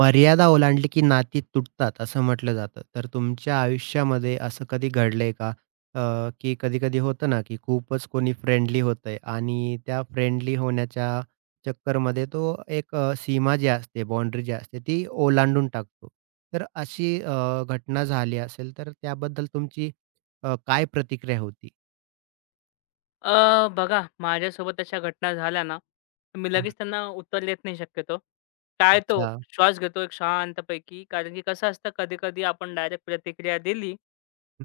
मर्यादा ओलांडली की नाती तुटतात असं म्हटलं जातं. तर तुमच्या आयुष्यामध्ये असं कधी घडलंय का? की कधी-कधी होतं ना, की खूपच कोणी फ्रेंडली होतंय आणि त्या फ्रेंडली होण्याच्या चक्करमध्ये तो एक सीमा जी असते, बाउंड्री जी असते ती ओलांडून टाकतो. तर अशी घटना झाली असेल तर त्याबद्दल तुमची काय प्रतिक्रिया होती? बघा माझ्यासोबत अशा घटना झाल्या ना, तर मी हं. लगेच त्यांना उत्तर देत नाही शक्यतो. टाळतो, अच्छा. अच्छा. श्वास घेतो एक शांतपैकी. कारण की कसं असतं कधी-कधी आपण डायरेक्ट प्रतिक्रिया दिली,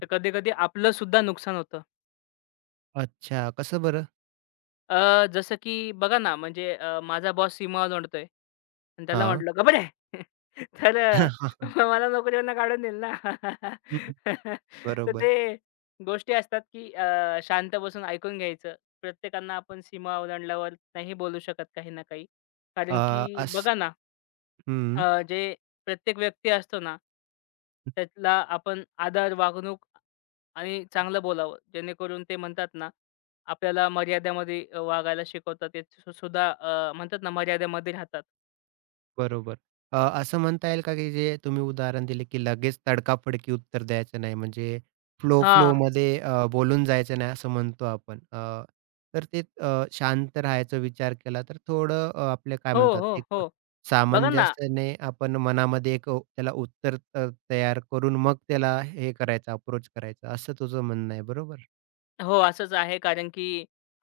तर कधी-कधी आपलं सुद्धा नुकसान होतं. अच्छा. कसं बरं? जसं की बघा ना, म्हणजे माझा बॉस सीमा ओलांडतोय आणि त्याला हां. म्हटलं, "गप रे!" तर मला नोकरीवरनं काढून देईल ना. तर बरोबर. ते गोष्टी असतात की शांत बसून ऐकून घ्यायचं. प्रत्येकांना आपण सीमा ओलांडल्यावर नाही बोलू शकत काही ना काही. कारण अ, की अस बघा ना, हं. जे प्रत्येक व्यक्ती असतो ना, त्याला आपण आदर, वागणूक आणि चांगलं बोलावं. जेणेकरून ते म्हणतात ना, आपल्याला मर्यादेमध्ये वागायला शिकवतात. ते सुद्धा म्हणतात ना, मर्यादेमध्ये राहतात. बरोबर. असं म्हणता येईल का, की जे तुम्ही उदाहरण दिले, की लगेच तडकाफडकी उत्तर द्यायचं नाही, म्हणजे फ्लो हां. फ्लोमध्ये बोलून जायचं नाही, असं म्हणतो आपण. तर ते शांत राहायचा विचार केला, तर थोडं आपलं काय हो, म्हणतात, हो, एक हो. बघा ना, सामंजस्याने आपण मनामध्ये एक त्याला उत्तर तयार करून मग त्याला हे करायचं, अप्रोच करायचा, असं तुझं म्हणणं आहे, बरोबर? हो, असंच आहे. कारण की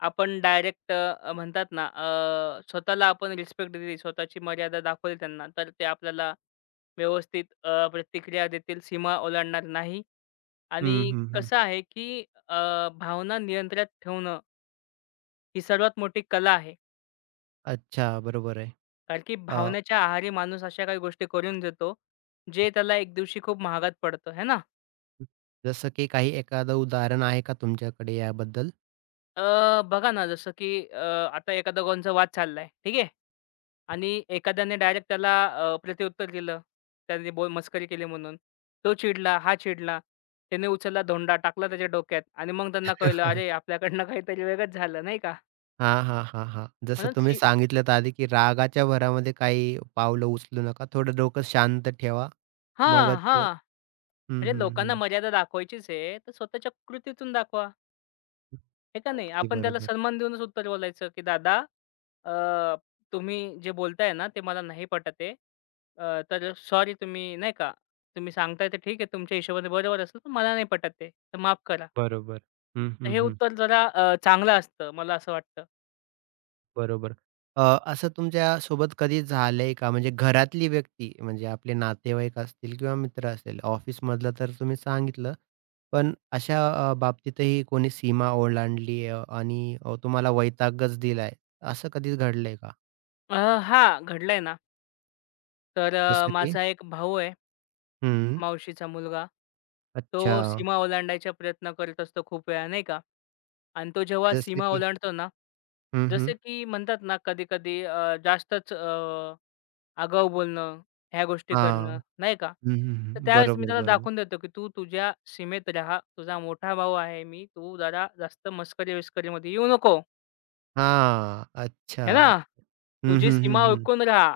आपण डायरेक्ट म्हणतात ना, स्वतःला आपण रिस्पेक्ट दिली, स्वतःची मर्यादा दाखवली त्यांना, तर ते आपल्याला व्यवस्थित प्रतिक्रिया देतील, सीमा ओलांडणार नाही. हं, आणि हं, हं. कसं आहे, की अ, भावना नियंत्रणात ठेवणं ही सर्वात मोठी कला आहे. अच्छा, बरोबर आहे. कारण की अ, भावनेच्या आहारी माणूस अशा काही गोष्टी करून देतो, जे त्याला एक दिवशी खूप महागात पडतं, है ना? जसं की काही एखादं उदाहरण आहे का तुमच्याकडे याबद्दल? बघा ना, जसं की आता एका दोघांचा वाद चाललाय, ठीक आहे? आणि एखाद्याने डायरेक्ट त्याला प्रत्युत्तर दिलं. त्याने बोल मस्करी केली म्हणून. तो चिडला, हा चिडला. त्याने उचलला धोंडा, टाकला त्याच्या डोक्यात आणि मग त्यांना कळलं, "अरे, आपल्याकडनं काहीतरी वेगळंच झालं," नाही का? हां, हां, हां, हां. जसं म्हणून तुम्ही सी सांगितलंत आधी, की रागाच्या भरामध्ये काही पावलं उचलू नका. थोडं डोकं शांत ठेवा. हां, मगच ते हां. हं, म्हणजे हं, लोकांना हं. मर्यादा दाखवायचीच आहे, तर स्वतःच्या कृतीतून दाखवा. हे का नाही? अगदी आपण त्याला बरोबर. सन्मान देऊनच उत्तर बोलायचं, की "दादा, अ, तुम्ही जे बोलताय ना, ते मला नाही पटत आहे. तर सॉरी, तुम्ही नाही का, तुम्ही सांगताय ते ठीक आहे. तुमच्या हिशोबाने बरोबर असेल, पण मला नाही पटत आहे. तर माफ करा." बरोबर. हं, तर हं, हे हं. उत्तर जरा चांगलं असतं, मला असं वाटतं. बरोबर. अ, असं तुमच्यासोबत कधी झालंय का? म्हणजे घरातली व्यक्ती म्हणजे आपले नातेवाईक असतील किंवा मित्र असेल, ऑफिसमधलं तर तुम्ही सांगितलं. पण अशा बाबतीतही कोणी सीमा ओलांडली आणि तुम्हाला वैतागच दिलाय, असं कधीच घडलंय का? अ, हां, घडलंय ना. तर जसं की माझा एक भाऊ आहे. हं. मावशीचा मुलगा. अच्छा, तो सीमा ओलांडायचा प्रयत्न करत असतो खूप वेळा, नाही का? आणि तो जेव्हा जसे सीमा की ओलांडतो ना, हं, जसे हं. की म्हणतात ना, कधी-कधी जास्तच आगाऊ बोलणं, ह्या गोष्टी करणं, हां. नाही का? हं, हं, तर हं. त्यावेळेस मी बरोबर, त्याला बरोबर. दाखवून देतो, की तू तुझ्या सीमेत राहा. तुझा मोठा भाऊ आहे मी. तू जरा जास्त मस्करी-विस्करीमध्ये येऊ नको. हां, अच्छा. है ना? हं, तुझी हं, हं, सीमा हं. ओळखून राहा.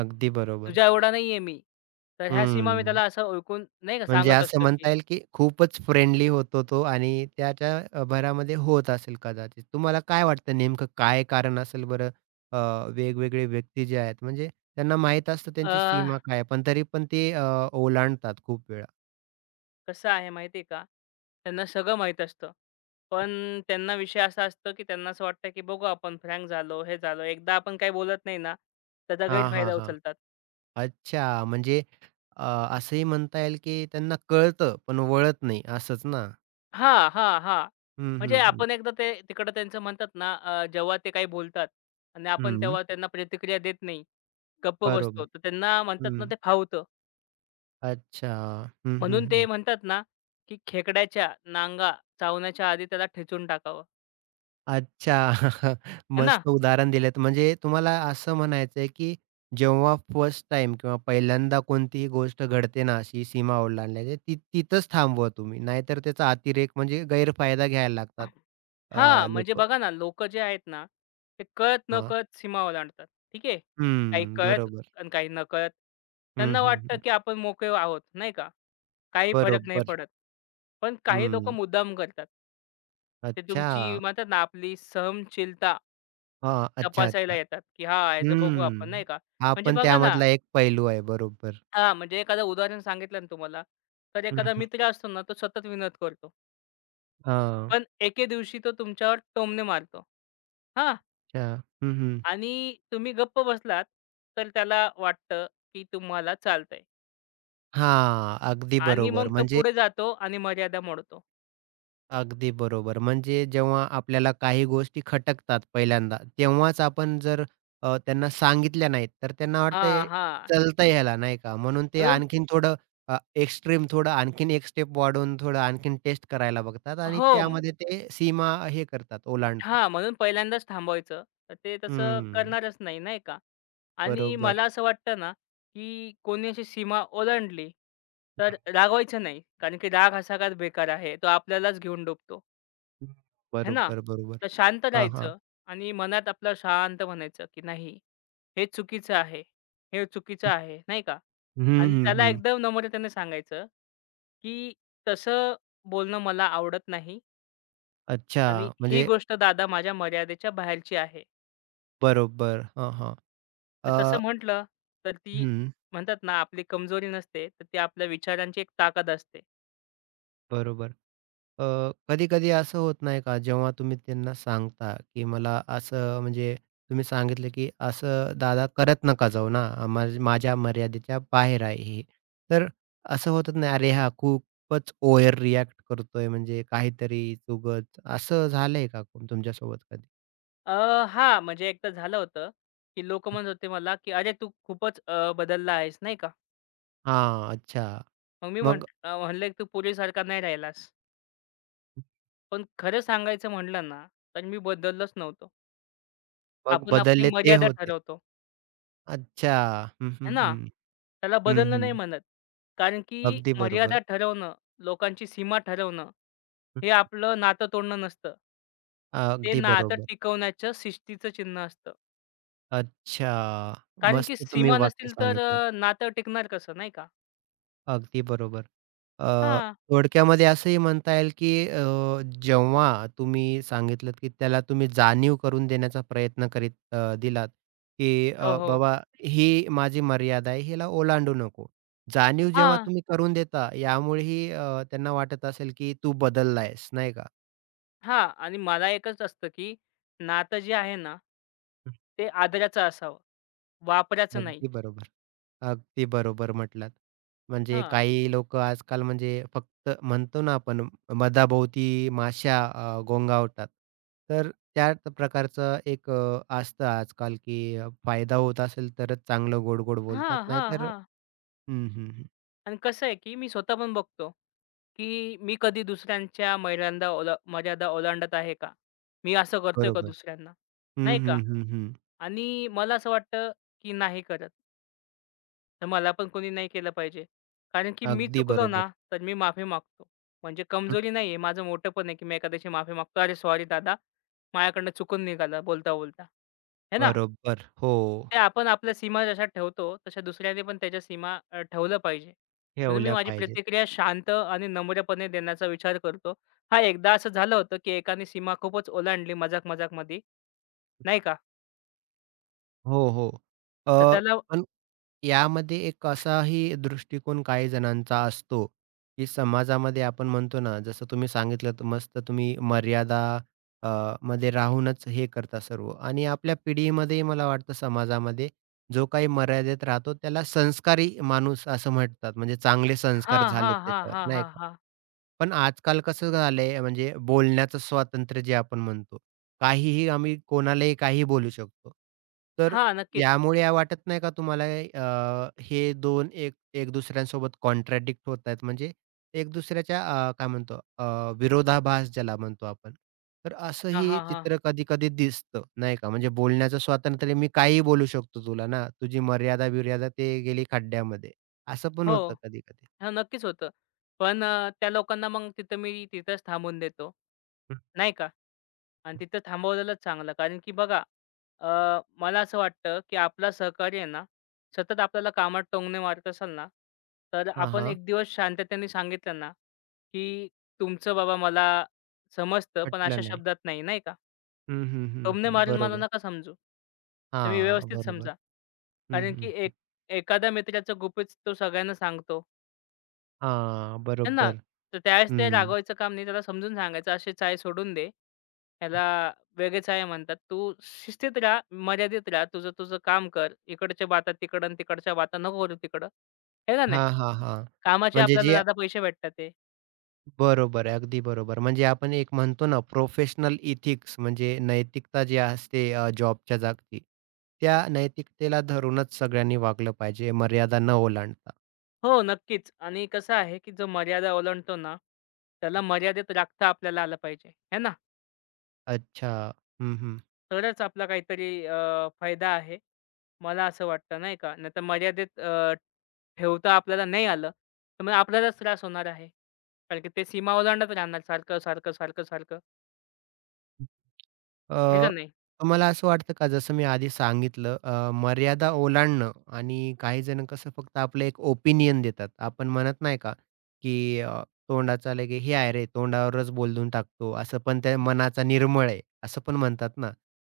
अगदी बरोबर. तुझ्या एवढा नाहीये मी. तर ह्या सीमा मी हं. त्याला असं ओळखून नाही का म्हणजे सांगत असं असतो, की म्हणता येईल की खूपच फ्रेंडली होतो तो आणि त्याच्या भरामध्ये होत असेल कदाचित. तुम्हाला काय वाटतं नेमकं काय कारण असेल बरं? अ, वेगवेगळे व्यक्ती जे आहेत म्हणजे त्यांना माहीत असतं अ त्यांची सीमा काय आहे, पण तरी पण ते ओलांडतात खूप वेळा. कसं आहे माहिती आहे का? त्यांना सगळं माहीत असतं. पण त्यांना विषय असा असतो, की त्यांना असं वाटतं, की बघू आपण फ्रँक झालो, हे झालो. एकदा आपण काही बोलत नाही ना, त्याचा हां, हां, गैरफायदा हां. उचलतात. अच्छा, म्हणजे अ, असंही म्हणता येईल की त्यांना कळतं, पण वळत नाही असंच ना? हां, हां, हां. हं, म्हणजे हं, हं. आपण एकदा ते तिकडं त्यांचं म्हणतात ना, जेव्हा ते काही बोलतात आणि आपण हं, तेव्हा त्यांना प्रतिक्रिया देत नाही, गप्प बसतो. बरोबर. तर त्यांना म्हणतात ना, हं. ते फावतं. अच्छा. हं, हं, म्हणून ते हं. म्हणतात ना, की खेकड्याच्या नांगा चावण्याच्या आधी त्याला ठेचून टाकावं. अच्छा. है ना? मस्त उदाहरण दिलंत. म्हणजे तुम्हाला असं म्हणायचं आहे की जेव्हा फर्स्ट टाईम किंवा पहिल्यांदा कोणतीही गोष्ट घडते ना, अशी सीमा ओलांडण्याची, ती तिथंच थांबवा तुम्ही. नाहीतर त्याचा अतिरेक म्हणजे गैरफायदा घ्यायला लागतात हां, म्हणजे लोकं. बघा ना, लोकं जे आहेत ना, ते कळत-नकळत सीमा ओलांडतात. ठीक आहे. काही कळत बरोबर. आणि काही नकळत. हं, त्यांना हं, वाटतं, हं. की आपण मोकळे आहोत, नाही का? काही फरक नाही बरोबर. पडत. पण काही लोकं हं. मुद्दाम करतात. ते तुमची अच्छा. म्हणतात ना, आपली सहनशीलता हां. अच्छा, तपासायला अच्छा. येतात, की हा याचं बघू आपण, हम्म. नाही का? हा म्हणजे पण बघा ना, त्यामधला एक पैलू आहे. बरोबर. हां, म्हणजे एखादं उदाहरण सांगितलं ना तुम्हाला, तर हं, एखादा हं. मित्र असतो ना, तो सतत विनोद करतो. हां. पण एके दिवशी तो तुमच्यावर टोमणे मारतो. हां? अच्छा. हं, हं. आणि तुम्ही गप्प बसलात, तर त्याला वाटतं, की तुम्हाला चालतंय, हां. अगदी आणि बरोबर. मग तो म्हणजे पुढे जातो आणि मर्यादा मोडतो. अगदी बरोबर. म्हणजे जेव्हा आपल्याला काही गोष्टी खटकतात पहिल्यांदा, तेव्हाच आपण जर त्यांना सांगितल्या नाहीत, तर त्यांना वाटतंय हां, हां. चलतं ह्याला नाही का? म्हणून ते म्हणून आणखीन थोडं अ, एक्स्ट्रीम थोडं आणखीन एक स्टेप वाढवून थोडं आणखीन टेस्ट करायला बघतात आणि हो. त्यामध्ये ते सीमा हे करतात, ओलांडतात. हां, म्हणून पहिल्यांदाच थांबवायचं. तर ते तसं हं. करणारच नाही, नाही का? आणि बरोबर. मला असं वाटतं ना, की कोणी अशी सीमा ओलांडली, तर रागवायचं नाही. कारण की राग हा सगळ्यात बेकार आहे. तो आपल्यालाच घेऊन डुबतो. हं. है ना? बरोबर, बरोबर. तर शांत हां, हां. राहायचं आणि मनात आपलं शांत म्हणायचं, की नाही, हे चुकीचं आहे, हे चुकीचं आहे, नाही का? हं, आणि हं, त्याला हं, एकदम नम्रतेने सांगायचं, की तसं बोलणं मला आवडत नाही आणि अच्छा, ही म्हणजे गोष्ट दादा माझ्या मर्यादेच्या बाहेरची आहे. बरोबर. हां, हां. तर अ, तसं म्हटलं, तर ती हं. म्हणतात ना आपली कमजोरी नसते, तर ती आपल्या विचारांची एक ताकद असते. बरोबर. अ, कधी-कधी असं होत नाही का, जेव्हा तुम्ही त्यांना सांगता, की मला असं म्हणजे तुम्ही सांगितलं, की "असं दादा करत नका जाऊ ना, माझ्या मर्यादेच्या बाहेर आहे हे." तर असं होतच नाही, "अरे, हा खूपच ओव्हर रिएक्ट करतोय, म्हणजे काहीतरीच उगाच." असं झालंय का तुमच्यासोबत कधी? अ, हां, म्हणजे एकदा झालं होतं, की लोकं म्हणत होते मला, की "अरे, तू खूपच बदलला आहेस," नाही का? हां, अच्छा. मग मी मग म्हंट अ, म्हणलं की तू पूर्वीसारखा नाही राहिलास. पण खरं सांगायचं म्हटलं ना, तर मी बदललोच नव्हतो. मग आपण आपली बदलले ते मर्यादा होते. ठरवतो, अच्छा. हं, है हं, ना? हं. त्याला हं, बदलणं नाही हं. म्हणत. कारण की अगदी मर्यादा बरोबर. ठरवणं, लोकांची सीमा ठरवणं, हं, हे आपलं नातं तोडणं नसतं. ते अगदी नातं बरोबर. टिकवण्याचं शिस्तीचं चिन्ह असतं. अच्छा. कारण की मस्त तुम्ही सीमा वाक्य नसतील तर सांगितलंत. नातं टिकणार कसं, नाही का? अगदी बरोबर. अ, हां. थोडक्यामध्ये असंही म्हणता येईल, की जेव्हा तुम्ही सांगितलत, की त्याला तुम्ही जाणीव करून देण्याचा प्रयत्न करीत दिलात, की हो, हो. "बाबा ही माझी मर्यादा आहे, हिला ओलांडू नको." जाणीव जेव्हा हां, तुम्ही करून देता, यामुळेही त्यांना वाटत असेल, की तू बदलला नाही का? हां. आणि मला एकच असतं की नातं जे आहे ना, ते आदराचं असावं. वापराचं नाही. अगदी बरोबर. अगदी बरोबर म्हटलात. म्हणजे हां. काही लोकं आजकाल म्हणजे फक्त म्हणतो ना आपण मधाभोवती माश्या गोंगावतात. तर त्या प्रकारचं एक असतं आजकाल, की फायदा होत असेल तरच चांगलं गोड-गोड बोलतात. हां, हां, नाहीतर हां. हं, हं, हं. आणि कसं आहे, की मी स्वतः पण बघतो, की मी कधी दुसऱ्यांच्या मर्यांदा ओला मर्यादा ओलांडत आहे का? मी असं करतोय का बरोबर. दुसऱ्यांना? हं, नाही हं, का? हं, हं. आणि मला असं वाटतं, की नाही करत. तर मला पण कोणी नाही केलं पाहिजे. कारण की मी अगदी चुकलो ना, बरोबर. तर मी माफी मागतो. म्हणजे हं, कमजोरी नाहीये, माझं मोठेपण आहे, की मी एखाद्याची माफी मागतो. "अरे, सॉरी दादा, माझ्याकडनं चुकून निघालं बोलता-बोलता." है ना? बरोबर. हो, ते आपण आपल्या सीमा जशा ठेवतो, तशा दुसऱ्याने पण त्याच्या सीमा ठेवलं पाहिजे. म्हणून मी ठेवल्या माझी पाहिजेत. प्रतिक्रिया शांत आणि नम्रपणे देण्याचा विचार करतो. हां, एकदा असं झालं होतं, की एकाने सीमा खूपच ओलांडली मजाक-मजाकमध्ये, मजाक मध्ये, नाही का? हो, हो. तर अ, त्याला पण यामध्ये एक असाही दृष्टिकोन काही जणांचा असतो, की समाजामध्ये आपण म्हणतो ना, जसं तुम्ही सांगितलं तर मस्त तुम्ही मर्यादा अ, मध्ये राहूनच हे करता सर्व आणि आपल्या पिढीमध्ये मला वाटतं समाजामध्ये जो काही मर्यादेत राहतो त्याला संस्कारी माणूस असं म्हणतात. म्हणजे चांगले संस्कार हां, हां, झालेत हां, त्याच्यावर हां, नाही हां, का? हां. पण आजकाल कसं झालंय म्हणजे बोलण्याचं स्वातंत्र्य जे आपण म्हणतो. काहीही आम्ही कोणालाही काही बोलू शकतो. तर हां, नक्कीच. यामुळे या वाटत नाही का तुम्हाला हे दोन एक एक दुसऱ्यांसोबत कॉन्ट्राडिक्ट होत आहेत. म्हणजे एक दुसऱ्याच्या काय म्हणतो विरोधाभास ज्याला म्हणतो आपण. तर हां, असंही हां, हां. चित्र कधी-कधी दिसतं नाही का. म्हणजे बोलण्याचं स्वातंत्र्य मी काहीही बोलू शकतो तुला ना. तुझी मर्यादा-बिर्यादा ते गेली खड्ड्यामध्ये. असं पण हो. होतं कधी-कधी. हां, नक्कीच होतं. पण त्या लोकांना मग तिथं मी तिथंच थांबून देतो, हं. नाही का. आणि तिथं थांबवलेलंच चांगलं. कारण की बघा, मला असं वाटतं, की आपला सहकारी आहे ना, सतत आपल्याला कामात टोमणे मारत असेल ना, तर आपण हां, एक दिवस शांततेने सांगितलं ना, की तुमचं बाबा मला समजतं, पण अशा पटलं नाही. शब्दात नाही, नाही का. हं, हं, हं, टोमणे हं. मारून मला बरोबर. नका समजू. तुम्ही हां, व्यवस्थित बरोबर. समजा. हं, कारण की हं. एखाद्या मित्राचं गुपित तो सगळ्यांना सांगतो. हां, आहे ना? बरोबर. तर त्यावेळेस ते हं. रागवायचं काम नाही. त्याला समजून सांगायचं, "अशीच चाय सोडून दे. ह्याला वेगळीच आहे म्हणतात. तू शिस्तीत राहा, मर्यादेत राहा. तुझं तुझं काम कर. इकडच्या बाता तिकडं आणि तिकडच्या बाता नको करू तिकडं." आहे का नाही? हां, हां, हां. कामाचे म्हणजे आपल्याला जे दादा पैसे भेटतात ते. बरोबर आहे, अगदी बरोबर. म्हणजे आपण एक म्हणतो ना, प्रोफेशनल इथिक्स म्हणजे नैतिकता जी असते जॉबच्या जागची, त्या नैतिकतेला धरूनच सगळ्यांनी वागलं पाहिजे, मर्यादा न ओलांडता. हो, नक्कीच. आणि कसं आहे, की जो मर्यादा ओलांडतो ना, त्याला मर्यादेत राखता आपल्याला आलं पाहिजे. आहे ना? अच्छा. हं, हं. तरच आपला काहीतरी फायदा आहे. मला असं वाटतं नाही का? नाहीतर मर्यादेत ठेवता आपल्याला नाही आलं, तर मग आपल्यालाच त्रास होणार आहे. कारण की ते सीमा ओलांडत राहणार सारखं, सारखं, सारखं, सारखं. हे का अ, नाही? तुम्हाला असं वाटतं का जसं मी आधी सांगितलं मर्यादा ओलांडणं आणि काही जण कसं फक्त आपलं एक ओपिनियन देतात. आपण म्हणत नाही का, की तोंडाचा लगे "हे आहे रे, तोंडावरच बोलून टाकतो." असं पण त्या मनाचा निर्मळ आहे, असं पण म्हणतात ना.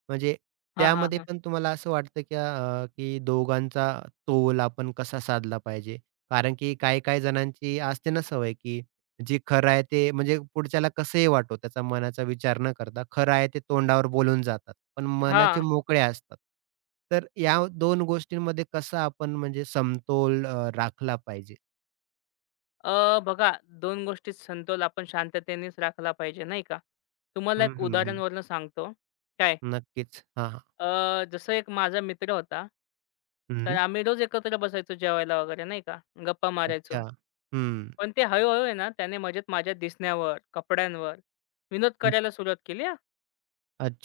म्हणजे हां, हां, त्यामध्ये हां. पण तुम्हाला असं वाटतं की की दोघांचा तोल आपण कसा साधला पाहिजे? कारण की काही-काही जणांची असते ना सवय, की जे खरं आहे ते म्हणजे पुढच्याला कसंही वाटो, त्याचा मनाचा विचार न करता खरं आहे ते तोंडावर बोलून जातात, पण मनाचे हां. मोकळे असतात. तर या 2 गोष्टींमध्ये कसा आपण म्हणजे समतोल राखला पाहिजे? बघा, 2 गोष्टीत समतोल आपण शांततेनेच राखला पाहिजे नाही का? तुम्हाला हं, एक हं, हं. उदाहरणावरून सांगतो. काय? नक्कीच. हां, हां. जसं एक माझा मित्र होता. तर हं. आम्ही रोज एकत्र बसायचो जेवायला वगैरे, नाही का? गप्पा अच्छा. मारायचो. हं. पण ते हळू-हळू आहे ना, त्याने मजेत माझ्या दिसण्यावर, कपड्यांवर विनोद हं. करायला सुरुवात केली हां.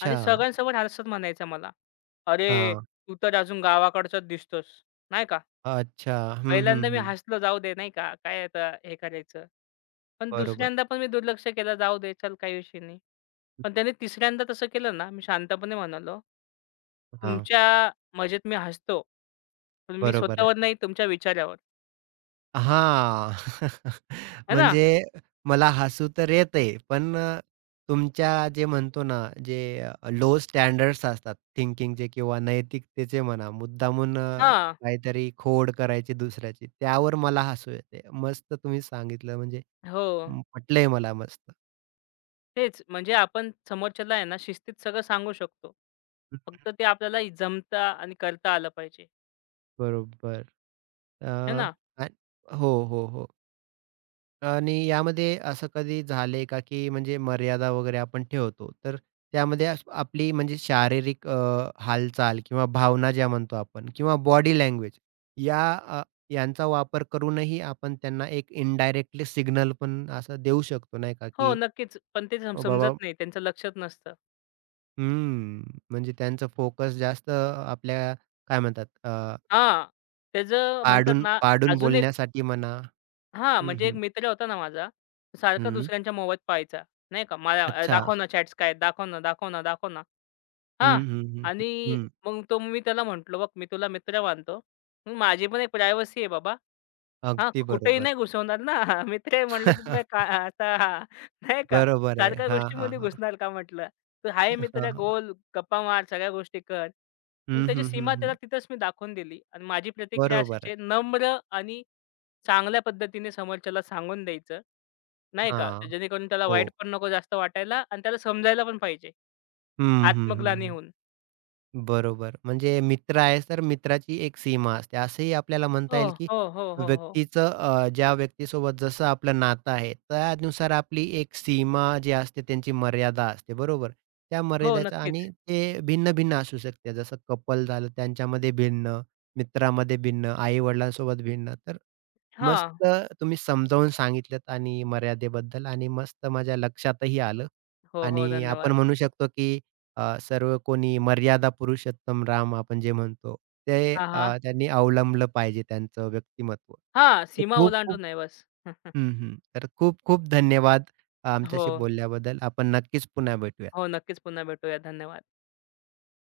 आणि सगळ्यांसमोर हसत म्हणायचा मला, "अरे, हां. तू तर अजून गावाकडचाच दिसतोस." नाही का. अच्छा. हं, हं, पहिल्यांदा मी हं. हसलो, जाऊ दे, नाही का, काय आता हे करायचं. पण बरोबर. दुसऱ्यांदा पण मी दुर्लक्ष केलं, जाऊ दे, चल काही विषय नाही. पण त्याने तिसऱ्यांदा तसं केलं ना, मी शांतपणे म्हणालो, हां. "तुमच्या मजेत मी हसतो, पण मी बरोबर आहे. स्वतःवर नाही, तुमच्या विचारावर." हां. है ना? म्हणजे मला हसू तर येतंय, पण तुमच्या जे म्हणतो ना, जे लो स्टँडर्ड्स असतात थिंकिंगचे किंवा नैतिकतेचे म्हणा, मुद्दामून हां. काहीतरी खोड करायची दुसऱ्याची, त्यावर मला हसू येते. मस्त तुम्ही सांगितलं म्हणजे हो. अं, पटलंय मला मस्त. तेच म्हणजे आपण समोरच्याला आहे ना शिस्तीत सगळं सांगू शकतो. फक्त ते आपल्याला जमता आणि करता आलं पाहिजे, बरोबर. अ, है ना? आणि हो, हो, हो. आणि यामध्ये असं कधी झालंय का, की म्हणजे मर्यादा वगैरे आपण ठेवतो, तर त्यामध्ये अस आपली म्हणजे शारीरिक हालचाल किंवा भावना ज्या म्हणतो आपण किंवा बॉडी लँग्वेज या यांचा वापर करूनही आपण त्यांना एक इनडायरेक्टली सिग्नल पण असं देऊ शकतो नाही का, हो, की नक्कीच. पण ते "ओ बाबा समजत नाही, त्यांचं लक्षात नसतं. हं, म्हणजे त्यांचा फोकस जास्त आपल्या काय म्हणतात हां, त्याचं म्हणतात पाडून ना, पाडून अजून एक, बोलण्यासाठी म्हणा. हां, हं, म्हणजे एक हं. मित्र होता ना माझा, तो सारखा हं. दुसऱ्यांच्या मोबाईत पाहायचा, नाही का? मला, अच्छा. दाखव ना चॅट्स काय आहेत? दाखव ना, दाखव ना, दाखव ना." हं, हां. हं, हं, हं. आणि हं. मग तो मी त्याला म्हटलं, "बघ, मी तुला मित्र मानतो, पण माझी पण एक प्रायव्हसी आहे बाबा." हां, अगदी कुठेही बरोबर. नाही घुसवणार ना. मित्र आहे म्हटलं तर तुम्ही का असा हा, नाही का, बरोबर आहे. सारख्या हां, हां, गोष्टीमध्ये हां. घुसणार का म्हटलं. तर आहे हां, मित्र, हां. गोल, गप्पा मार, सगळ्या गोष्टी कर. मग हं, त्याची हं, हं, सीमा त्याला हं. तिथंच मी दाखवून दिली आणि माझी प्रतिक्रिया बरोबर अशीच आहे. आहे नम्र आणि चांगल्या पद्धतीने समोरच्याला सांगून द्यायचं. नाही का, हां. तर जेणेकरून त्याला हो. वाईट पण नको जास्त वाटायला आणि त्याला समजायला पण पाहिजे हं, हं, हं, आत्मग्लानी हं. होऊन. बरोबर. म्हणजे मित्र आहे, तर मित्राची एक सीमा असते. असंही आपल्याला म्हणता हो. येईल, की हो, हो, हो, हो. व्यक्तीचं ज्या व्यक्तीसोबत जसं आपलं नातं आहे, त्यानुसार आपली एक सीमा जी असते, त्यांची मर्यादा असते, बरोबर? त्या हो, मर्यादेच्या नक्कीच. आणि ते भिन्न-भिन्न असू शकते. जसं कपल झालं, त्यांच्यामध्ये भिन्न, मित्रामध्ये भिन्न, आई-वडिलांसोबत भिन्न. तर हां. मस्त तुम्ही समजावून सांगितलत आणि मर्यादेबद्दल आणि मस्त माझ्या लक्षातही आलं हो, हो. आणि आपण धन्यवाद. म्हणू शकतो, की सर्व कोणी मर्यादा पुरुषोत्तम राम आपण जे म्हणतो, ते हां, हां. त्यांनी अवलंबलं पाहिजे त्यांचं व्यक्तिमत्व. हां, तर सीमा खूप-खूप ओलांडून आहे बस. हं, हं. तर खूप-खूप धन्यवाद हो, आमच्याशी बोलल्याबद्दल. आपण नक्कीच पुन्हा भेटूया. हो. नक्कीच पुन्हा भेटूया. धन्यवाद.